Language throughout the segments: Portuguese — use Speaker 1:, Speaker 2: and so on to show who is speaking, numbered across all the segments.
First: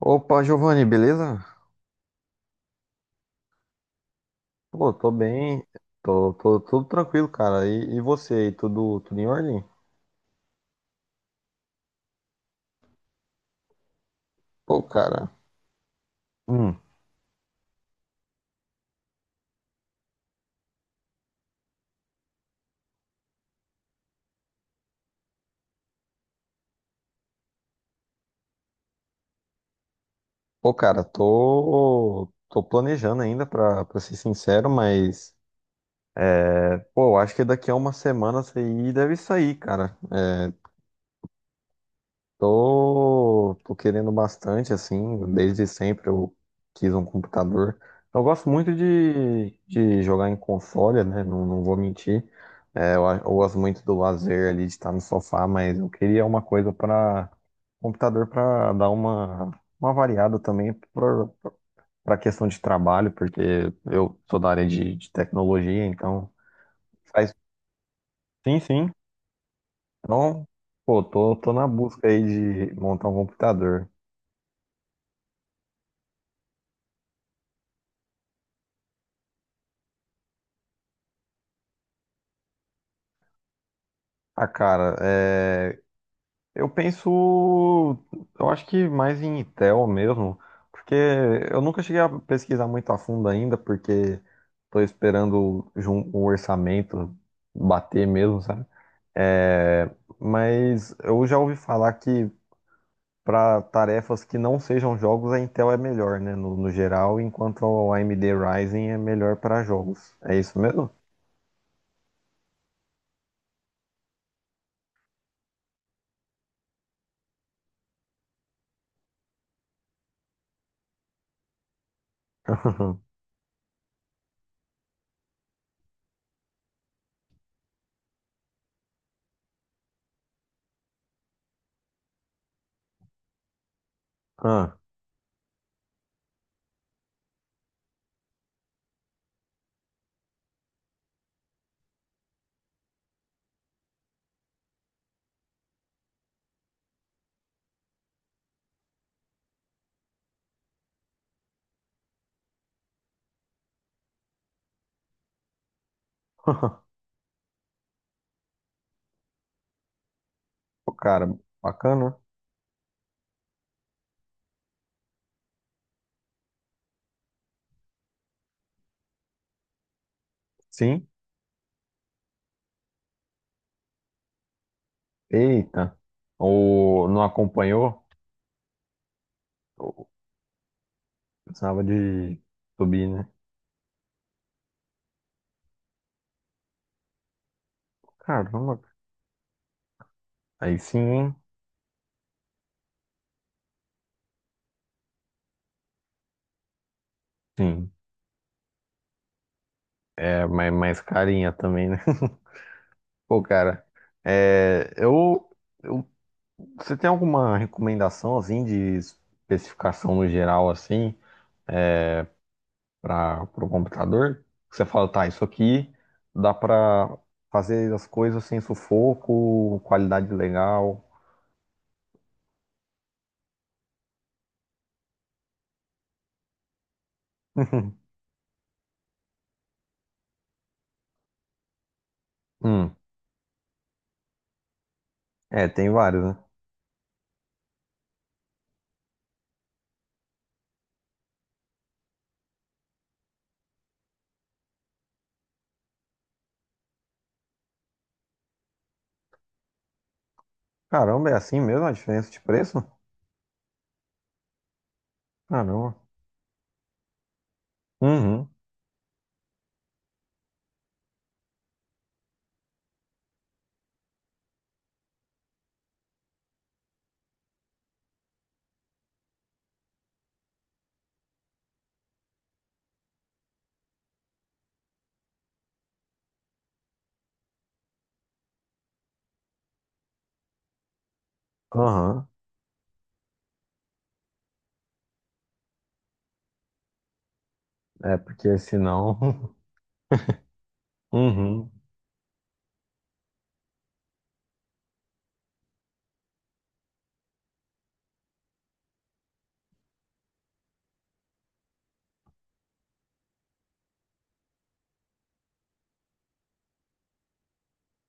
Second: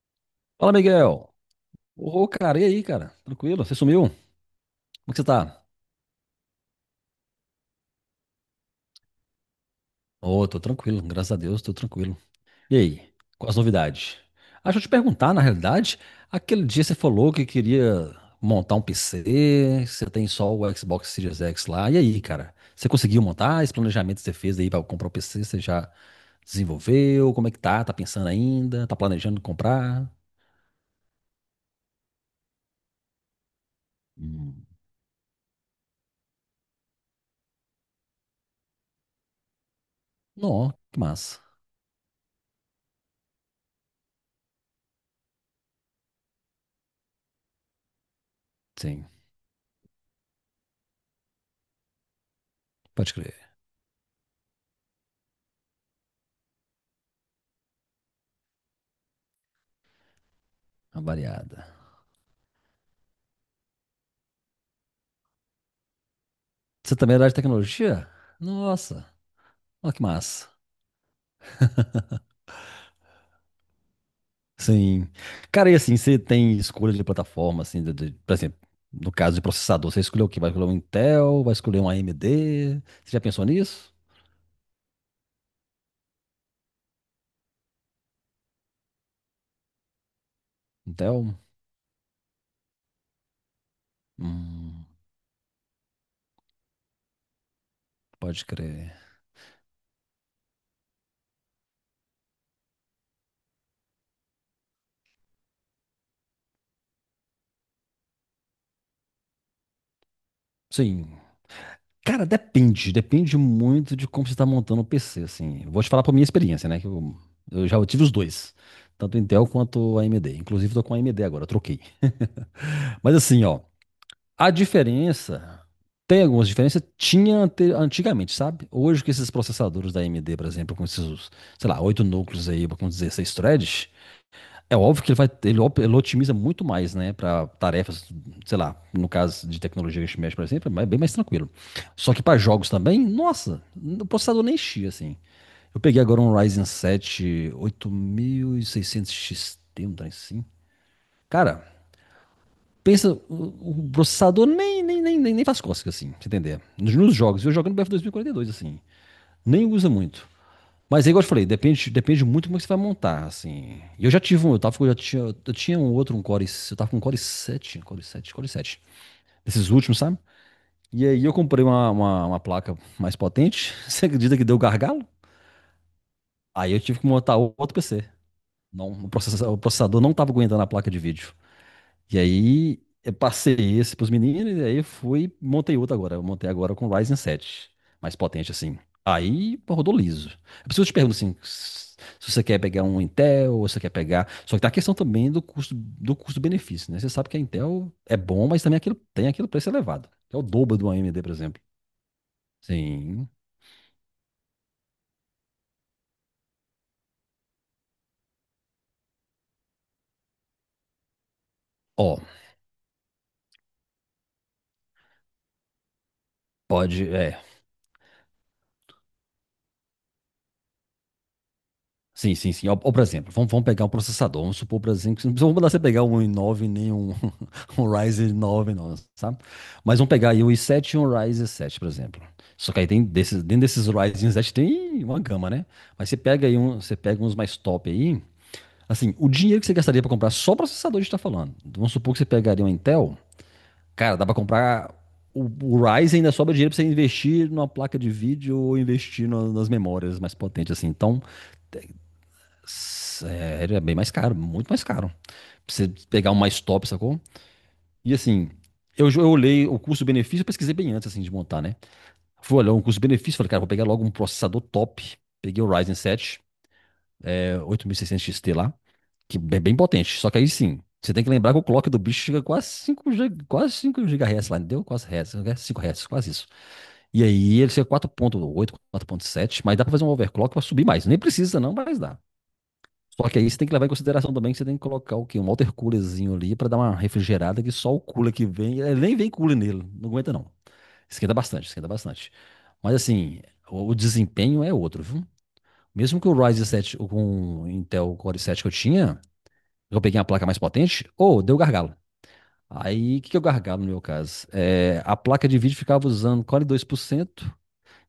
Speaker 1: Opa,
Speaker 2: Fala,
Speaker 1: Giovanni,
Speaker 2: Miguel.
Speaker 1: beleza?
Speaker 2: Ô, cara, e aí, cara? Tranquilo? Você sumiu? Como
Speaker 1: Pô, tô
Speaker 2: é que você tá?
Speaker 1: bem, tô tudo tranquilo, cara. E você aí, tudo em ordem?
Speaker 2: Ô, tô tranquilo, graças a Deus, tô tranquilo. E aí, quais as novidades? Ah, deixa
Speaker 1: Pô,
Speaker 2: eu te
Speaker 1: cara,
Speaker 2: perguntar, na realidade, aquele
Speaker 1: hum.
Speaker 2: dia você falou que queria montar um PC, que você tem só o Xbox Series X lá. E aí, cara? Você conseguiu montar? Esse planejamento que você fez aí pra comprar o PC, você já desenvolveu? Como é que tá? Tá pensando ainda? Tá planejando comprar?
Speaker 1: Pô, cara, tô planejando ainda, pra ser
Speaker 2: Hum.
Speaker 1: sincero, mas, pô, eu acho que daqui a uma semana isso aí deve sair, cara.
Speaker 2: Não, que massa.
Speaker 1: Tô querendo bastante, assim, desde sempre eu quis um computador. Eu gosto muito
Speaker 2: Sim,
Speaker 1: de jogar em console, né? Não vou mentir. É,
Speaker 2: pode
Speaker 1: eu
Speaker 2: crer.
Speaker 1: gosto muito do lazer ali, de estar no sofá, mas eu queria uma coisa para computador para dar uma variada também para
Speaker 2: Avariada.
Speaker 1: a questão de trabalho, porque eu sou da área de tecnologia, então
Speaker 2: Você também é da área
Speaker 1: faz.
Speaker 2: de tecnologia?
Speaker 1: Sim, sim.
Speaker 2: Nossa, olha que
Speaker 1: Então,
Speaker 2: massa.
Speaker 1: pô, tô na busca aí de montar um computador.
Speaker 2: Sim. Cara, e assim, você tem escolha de plataforma, assim, por exemplo, no caso de processador, você escolheu o quê? Vai escolher um Intel? Vai escolher um AMD? Você já pensou nisso?
Speaker 1: Ah, cara, eu penso, eu acho que mais em Intel mesmo, porque
Speaker 2: Intel?
Speaker 1: eu nunca cheguei a pesquisar muito a fundo ainda, porque estou
Speaker 2: Hum,
Speaker 1: esperando o orçamento bater mesmo,
Speaker 2: pode
Speaker 1: sabe?
Speaker 2: crer.
Speaker 1: É, mas eu já ouvi falar que para tarefas que não sejam jogos, a Intel é melhor, né, no geral, enquanto a AMD Ryzen é melhor para jogos. É isso mesmo?
Speaker 2: Sim. Cara, depende. Depende muito de como você está montando o PC, assim. Vou te falar por minha experiência, né? Que eu já tive os dois. Tanto Intel quanto AMD. Inclusive, tô com AMD agora, eu troquei. Mas assim, ó. A diferença, tem algumas diferenças, tinha antigamente, sabe? Hoje que esses processadores da AMD, por exemplo, com esses, sei lá, oito núcleos aí, com 16 threads, é
Speaker 1: Ah,
Speaker 2: óbvio que ele vai, ele, op- ele otimiza muito mais, né, para tarefas, sei lá, no caso de tecnologia que a gente mexe, por exemplo, é bem mais tranquilo. Só que para jogos também, nossa, o processador nem enchia, assim. Eu peguei agora um Ryzen 7 8600 XT, um trem assim. Cara, pensa, o processador nem faz cócega, assim, pra você entender. Nos, nos jogos, eu jogo no BF 2042, assim, nem usa muito.
Speaker 1: Pô,
Speaker 2: Mas aí, igual eu
Speaker 1: cara,
Speaker 2: te falei, depende,
Speaker 1: bacana.
Speaker 2: depende muito como é que você vai montar, assim. E eu já tive um, eu tava, eu já tinha, eu tinha um outro, um Core, eu tava com um Core 7, Core 7, Core 7, desses últimos, sabe? E
Speaker 1: Sim.
Speaker 2: aí eu comprei uma placa mais potente, você acredita que deu gargalo?
Speaker 1: Eita,
Speaker 2: Aí eu tive
Speaker 1: ou
Speaker 2: que
Speaker 1: não
Speaker 2: montar outro
Speaker 1: acompanhou?
Speaker 2: PC. Não, o o processador
Speaker 1: Ou
Speaker 2: não tava aguentando a placa de vídeo.
Speaker 1: precisava
Speaker 2: E
Speaker 1: de
Speaker 2: aí
Speaker 1: subir,
Speaker 2: eu
Speaker 1: né?
Speaker 2: passei esse pros meninos, e aí fui, montei outro agora. Eu montei agora com o Ryzen 7 mais potente assim.
Speaker 1: Caramba,
Speaker 2: Aí pô, rodou liso. Eu
Speaker 1: aí
Speaker 2: preciso te
Speaker 1: sim,
Speaker 2: perguntar assim,
Speaker 1: hein?
Speaker 2: se você quer pegar um Intel, ou se você quer pegar. Só que tá a questão também do custo, do custo-benefício, né? Você sabe que a
Speaker 1: Sim.
Speaker 2: Intel é bom, mas também aquilo, tem aquele preço elevado, que é o
Speaker 1: É
Speaker 2: dobro do
Speaker 1: mais
Speaker 2: AMD, por
Speaker 1: carinha
Speaker 2: exemplo.
Speaker 1: também, né?
Speaker 2: Sim.
Speaker 1: Pô, cara, é, eu, eu- você tem alguma recomendação, assim, de especificação no geral, assim,
Speaker 2: Ó,
Speaker 1: para o computador? Que você fala, tá, isso aqui dá
Speaker 2: pode,
Speaker 1: pra
Speaker 2: é.
Speaker 1: fazer as coisas sem sufoco, qualidade legal.
Speaker 2: Sim, sim, sim. Ou, por exemplo, vamos pegar um processador. Vamos supor, por exemplo, que não precisa- vamos mandar você pegar um i9 nem um, um Ryzen 9, não, sabe? Mas vamos pegar aí um i7 e um Ryzen 7, por exemplo. Só que aí
Speaker 1: Hum,
Speaker 2: tem desses, dentro desses Ryzen 7 tem uma gama, né?
Speaker 1: é, tem
Speaker 2: Mas você
Speaker 1: vários, né?
Speaker 2: pega aí um, você pega uns mais top aí. Assim, o dinheiro que você gastaria para comprar só o processador, a gente tá falando. Vamos supor que você pegaria um Intel. Cara, dá para comprar. O Ryzen ainda sobra dinheiro para você investir numa placa de vídeo ou investir nas memórias mais potentes, assim. Então.
Speaker 1: Caramba, é assim mesmo a diferença de preço?
Speaker 2: Sério, é bem mais caro, muito mais caro. Pra você
Speaker 1: Caramba.
Speaker 2: pegar um mais top, sacou? E assim,
Speaker 1: Uhum.
Speaker 2: eu olhei o custo-benefício, eu pesquisei bem antes assim, de montar, né? Fui olhar um custo-benefício, falei, cara, vou pegar logo um processador top. Peguei o Ryzen 7, 8600 XT lá, que é bem potente. Só que aí sim, você tem que lembrar que o clock do bicho chega quase 5 GHz lá, entendeu? Quase Hz, 5 Hz, quase isso. E aí ele chega 4.8, 4.7, mas dá pra fazer um overclock pra subir mais. Nem precisa não, mas dá.
Speaker 1: Aham.
Speaker 2: Só que aí você tem que levar em consideração também que você tem que colocar o quê? Um water coolerzinho ali para dar uma refrigerada que só o
Speaker 1: É
Speaker 2: cooler que
Speaker 1: porque
Speaker 2: vem, ele nem
Speaker 1: senão.
Speaker 2: vem cooler nele, não aguenta não. Esquenta bastante,
Speaker 1: Uhum.
Speaker 2: esquenta bastante. Mas assim, o desempenho é outro, viu? Mesmo que o Ryzen 7 com o Intel Core 7 que eu tinha, eu peguei uma placa mais potente, ou deu gargalo. Aí, o que que é o gargalo no meu caso? É, a placa de vídeo ficava usando 42% e 2%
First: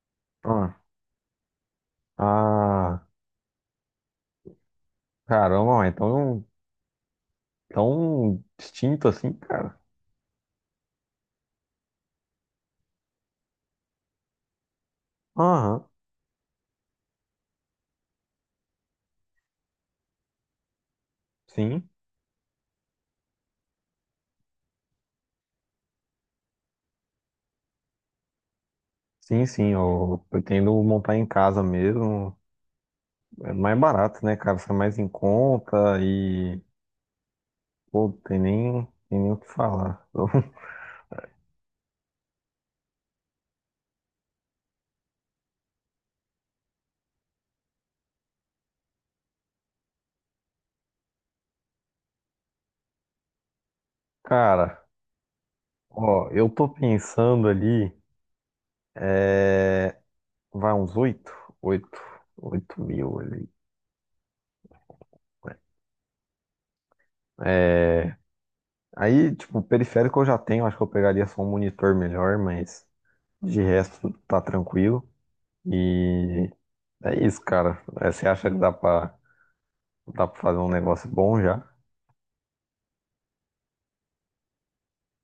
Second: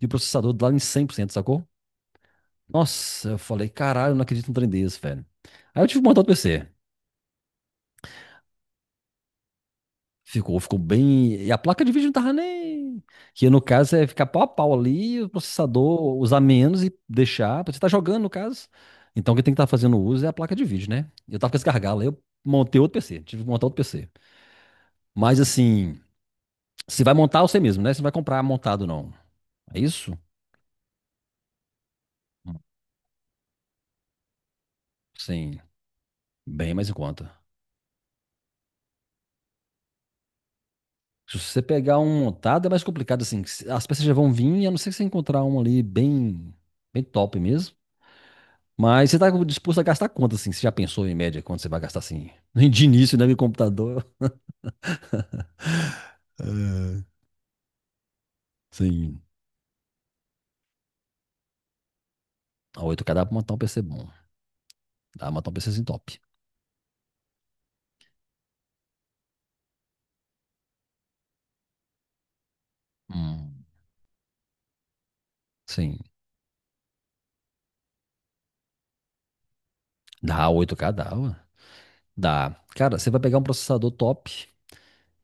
Speaker 2: e o processador lá
Speaker 1: Ah.
Speaker 2: em 100%, sacou?
Speaker 1: Ah.
Speaker 2: Nossa, eu falei, caralho, eu não acredito num trem desse, velho. Aí
Speaker 1: Caramba,
Speaker 2: eu tive que montar outro
Speaker 1: então
Speaker 2: PC.
Speaker 1: tão distinto assim, cara.
Speaker 2: Ficou, ficou bem. E a placa de vídeo não tava nem. Que no caso é ficar pau a pau ali, o
Speaker 1: Aham.
Speaker 2: processador usar menos e deixar. Pra você tá jogando, no caso. Então, o que tem que estar fazendo uso é a placa de vídeo, né? Eu tava com esse
Speaker 1: Sim.
Speaker 2: gargalo, aí eu montei outro PC, tive que montar outro PC. Mas assim, se vai montar você mesmo, né? Você não vai comprar montado, não.
Speaker 1: Sim, sim.
Speaker 2: É isso?
Speaker 1: Eu pretendo montar em casa mesmo. É mais barato, né, cara? Sai mais em
Speaker 2: Sim,
Speaker 1: conta e.
Speaker 2: bem mais em conta.
Speaker 1: Pô, tem nem o que falar.
Speaker 2: Se você pegar um montado, é mais complicado, assim. As peças já vão vir, a não ser que você encontrar um ali bem, bem top mesmo. Mas você tá disposto a gastar quanto, assim? Você já pensou em média quanto você vai gastar, assim? De início, né? Meu computador.
Speaker 1: Cara, ó, eu tô
Speaker 2: É,
Speaker 1: pensando ali.
Speaker 2: sim.
Speaker 1: É... Vai uns oito? Oito. Oito
Speaker 2: A 8K
Speaker 1: mil
Speaker 2: dá pra
Speaker 1: ali.
Speaker 2: montar um PC bom. Dá pra montar um PCzinho top.
Speaker 1: É. Aí, tipo, periférico eu já tenho, acho que eu pegaria só um monitor melhor, mas de
Speaker 2: Hum,
Speaker 1: resto tá tranquilo.
Speaker 2: sim.
Speaker 1: E é isso, cara. É, você acha que dá dá pra
Speaker 2: Dá
Speaker 1: fazer um
Speaker 2: 8K
Speaker 1: negócio
Speaker 2: dá, ué.
Speaker 1: bom já?
Speaker 2: Dá. Cara, você vai pegar um processador top.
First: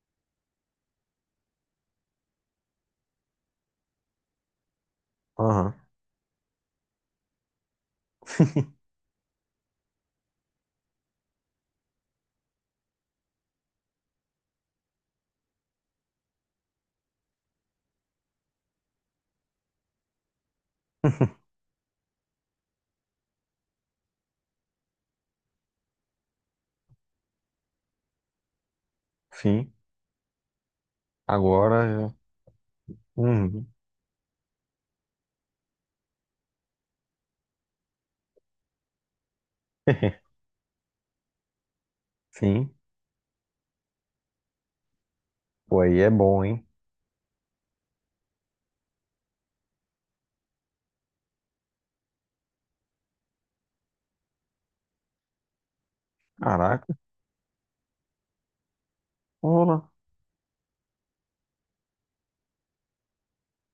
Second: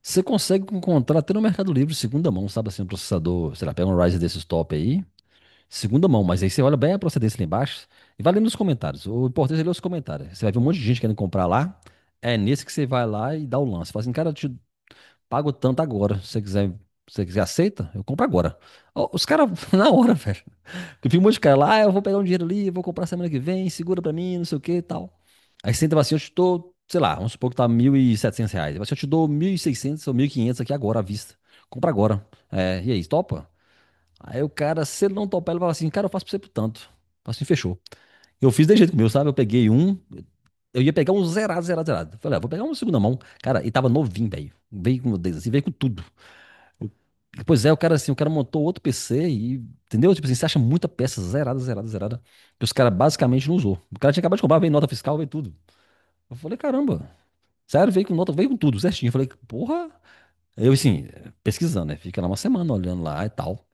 Speaker 2: Você consegue encontrar até no Mercado Livre, segunda mão, sabe assim, um processador, sei lá, pega um Ryzen desses top aí,
Speaker 1: Aham,
Speaker 2: segunda mão, mas aí você olha bem a procedência lá embaixo e vai lendo nos comentários. O importante é ler os comentários. Você vai ver um monte de gente querendo comprar lá, é nesse que você vai lá e dá o lance. Fala assim, cara, eu te pago tanto agora. Se você quiser, aceita? Eu compro agora. Ó, os caras, na hora, velho. Eu vi um monte de cara lá, ah, eu vou pegar um dinheiro ali, vou comprar semana que vem, segura pra mim, não sei o que e tal. Aí você entra e fala assim, eu te dou, sei lá, vamos supor que tá R$ 1.700. Ele fala assim, eu te dou mil e
Speaker 1: sim.
Speaker 2: seiscentos ou 1.500 aqui agora, à vista.
Speaker 1: Agora
Speaker 2: Compra
Speaker 1: já.
Speaker 2: agora. É, e aí, topa?
Speaker 1: Uhum.
Speaker 2: Aí o cara, se ele não topar, ele fala assim, cara, eu faço pra você por tanto. Eu falo assim, fechou. Eu fiz desse jeito com o meu, sabe? Eu ia pegar um zerado, zerado, zerado. Falei, ah, vou pegar
Speaker 1: Sim.
Speaker 2: um segunda mão. Cara, e tava novinho, velho. Veio com, assim, veio com
Speaker 1: Pô, aí
Speaker 2: tudo.
Speaker 1: é bom, hein?
Speaker 2: Pois é, o cara assim, o cara montou outro PC e, entendeu? Tipo assim, você acha muita peça zerada, zerada, zerada, que os caras basicamente não usou. O cara tinha acabado de comprar, veio nota fiscal, veio tudo. Eu falei,
Speaker 1: Caraca.
Speaker 2: caramba, sério, veio com nota, veio com tudo, certinho. Eu falei, porra.
Speaker 1: Olá.
Speaker 2: Eu assim, pesquisando, né? Fica lá uma semana olhando lá e tal.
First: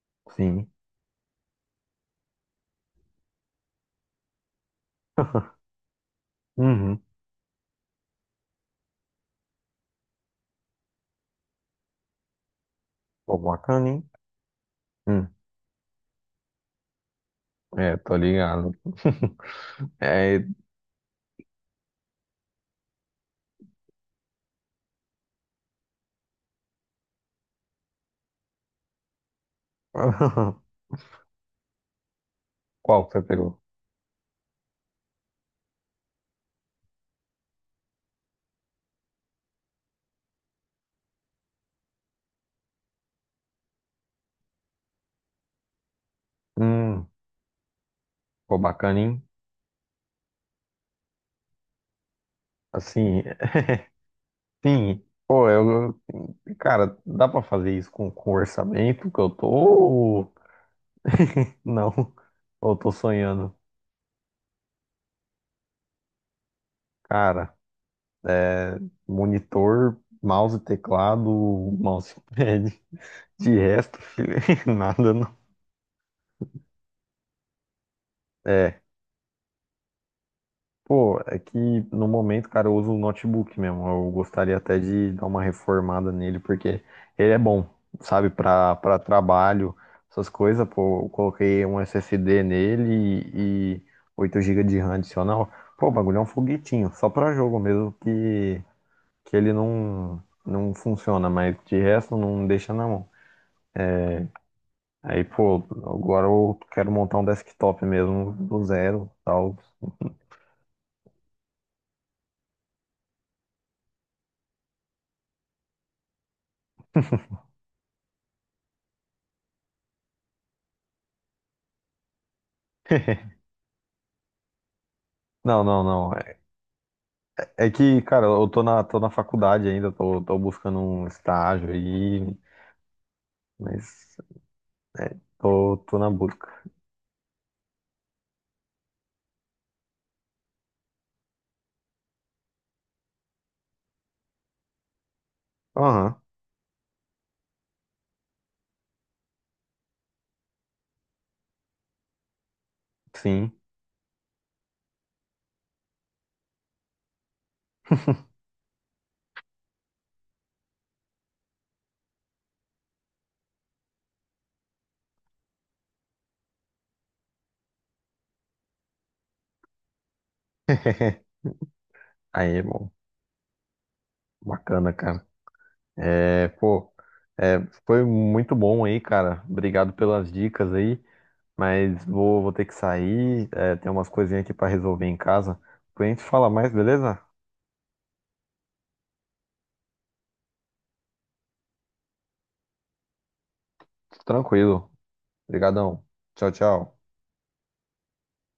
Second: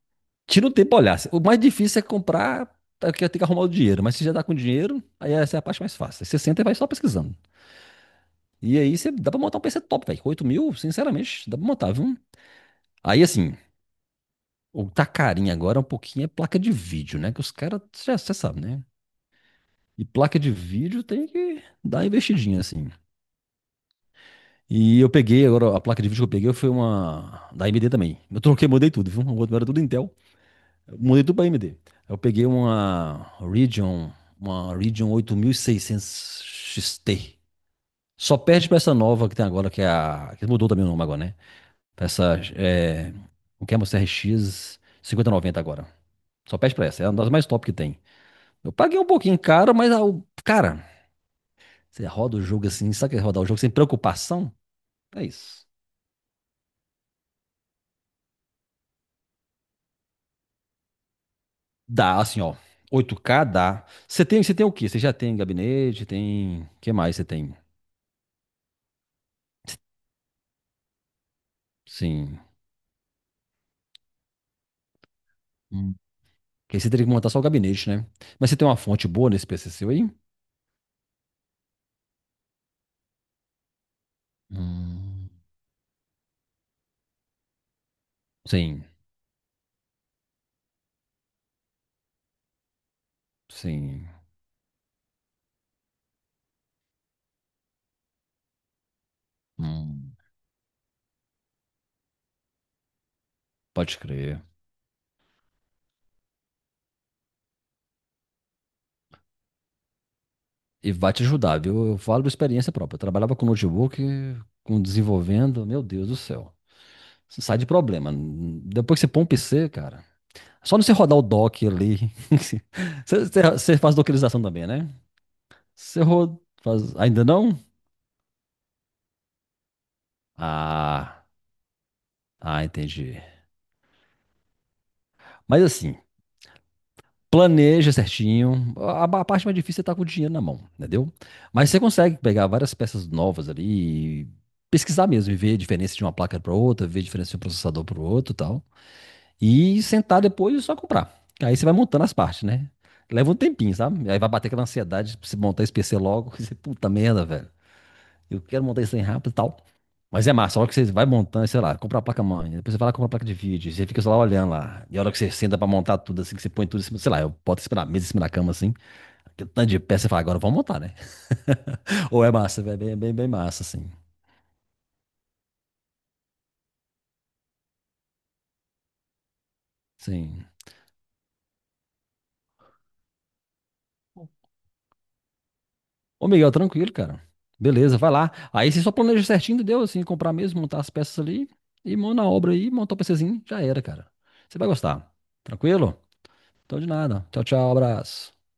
Speaker 2: Tira
Speaker 1: Sim.
Speaker 2: um tempo pra olhar. O mais difícil é comprar, tá, que tem que arrumar o dinheiro, mas se já tá com dinheiro, aí essa é a parte mais fácil. Aí você senta e vai só
Speaker 1: Uhum.
Speaker 2: pesquisando. E aí você dá pra montar um PC top, velho. Com 8 mil, sinceramente, dá pra montar, viu? Aí
Speaker 1: Pô,
Speaker 2: assim,
Speaker 1: bacana, hein?
Speaker 2: o que tá
Speaker 1: Hum.
Speaker 2: carinho agora é um pouquinho é placa de vídeo, né? Que os caras,
Speaker 1: É, tô
Speaker 2: você sabe,
Speaker 1: ligado.
Speaker 2: né? E
Speaker 1: É...
Speaker 2: placa de vídeo tem que dar uma investidinha, assim. E eu peguei, agora a placa de vídeo que eu peguei foi uma da AMD também. Eu troquei, mudei tudo, viu? O outro era tudo Intel. Eu mudei tudo pra AMD. Eu peguei
Speaker 1: Qual que você pegou?
Speaker 2: Uma Radeon 8600 XT. Só perde pra essa nova que tem agora, que é que mudou também o nome agora, né? Pra essa, o que é uma CRX 5090 agora. Só perde pra essa, é
Speaker 1: Hum.
Speaker 2: uma das mais top que tem.
Speaker 1: Pô,
Speaker 2: Eu paguei
Speaker 1: bacana,
Speaker 2: um
Speaker 1: hein?
Speaker 2: pouquinho caro, mas, ah, cara, você roda o jogo assim, sabe o que
Speaker 1: Assim.
Speaker 2: é rodar o jogo sem preocupação?
Speaker 1: Sim,
Speaker 2: É
Speaker 1: pô,
Speaker 2: isso.
Speaker 1: cara, dá pra fazer isso com orçamento que eu tô? Não,
Speaker 2: Dá, assim, ó.
Speaker 1: eu tô
Speaker 2: Oito k
Speaker 1: sonhando.
Speaker 2: dá. Você tem o quê? Você já tem gabinete, tem. O que mais você
Speaker 1: Cara,
Speaker 2: tem?
Speaker 1: é, monitor, mouse, teclado,
Speaker 2: Sim.
Speaker 1: mousepad, de resto, filho, nada não.
Speaker 2: Hum. Porque aí você teria que montar só o gabinete, né? Mas você tem uma
Speaker 1: É,
Speaker 2: fonte boa nesse PC seu aí?
Speaker 1: pô, é que no momento, cara, eu uso o notebook mesmo. Eu gostaria até de dar
Speaker 2: Hum.
Speaker 1: uma reformada nele, porque ele é bom, sabe,
Speaker 2: Sim,
Speaker 1: para trabalho, essas coisas. Pô, eu coloquei um SSD nele e
Speaker 2: sim.
Speaker 1: 8 GB de RAM adicional. Pô, o bagulho é um foguetinho, só para jogo mesmo que ele
Speaker 2: Hum.
Speaker 1: não funciona, mas de resto não deixa na mão.
Speaker 2: Pode crer.
Speaker 1: Aí, pô, agora eu quero montar um desktop mesmo do zero, tal.
Speaker 2: E vai te ajudar, viu? Eu falo de experiência própria. Eu trabalhava com notebook, com desenvolvendo, meu Deus do céu. Você sai de problema. Depois que você põe um PC, cara. É Só não você rodar o dock ali. Você, você faz dockerização também, né? Você
Speaker 1: Não.
Speaker 2: roda, faz. Ainda não?
Speaker 1: É que, cara, eu tô tô na faculdade ainda, tô buscando um
Speaker 2: Ah,
Speaker 1: estágio aí,
Speaker 2: ah, entendi.
Speaker 1: mas é,
Speaker 2: Mas
Speaker 1: tô,
Speaker 2: assim,
Speaker 1: tô na busca.
Speaker 2: planeja certinho. A parte mais difícil é estar com o dinheiro na mão, entendeu? Mas você consegue pegar várias peças novas ali e pesquisar mesmo e ver a diferença de uma
Speaker 1: Aham,
Speaker 2: placa para outra, ver a diferença de um processador para o outro e sentar depois e só comprar. Aí você vai montando as partes, né? Leva um
Speaker 1: sim.
Speaker 2: tempinho, sabe? Aí vai bater aquela ansiedade pra você montar esse PC logo. E você, puta merda, velho. Eu quero montar isso aí rápido e tal. Mas é massa, a hora que você vai montando, sei lá, compra a placa-mãe, depois você vai lá comprar a placa de vídeo, você fica só lá olhando lá. E a hora que você senta pra montar tudo, assim, que você põe tudo em cima, sei lá, eu boto em cima da mesa, em cima da cama, assim, aquele tanto de peça, você fala, agora vamos montar, né? Ou é
Speaker 1: Aí,
Speaker 2: massa, velho, é
Speaker 1: bom,
Speaker 2: bem, bem, bem massa, assim.
Speaker 1: bacana, cara. É, pô, é, foi muito bom aí, cara. Obrigado pelas
Speaker 2: Sim.
Speaker 1: dicas aí, mas vou ter que sair, é, tem umas coisinhas aqui pra resolver em casa. Depois a gente
Speaker 2: Ô,
Speaker 1: fala
Speaker 2: Miguel,
Speaker 1: mais,
Speaker 2: tranquilo,
Speaker 1: beleza?
Speaker 2: cara. Beleza, vai lá. Aí você só planeja certinho, deu assim, comprar mesmo, montar as peças ali e mão na obra aí, montar o PCzinho, já era, cara. Você vai
Speaker 1: Tranquilo.
Speaker 2: gostar. Tranquilo?
Speaker 1: Obrigadão. Tchau,
Speaker 2: Então de
Speaker 1: tchau.
Speaker 2: nada. Tchau, tchau, abraço.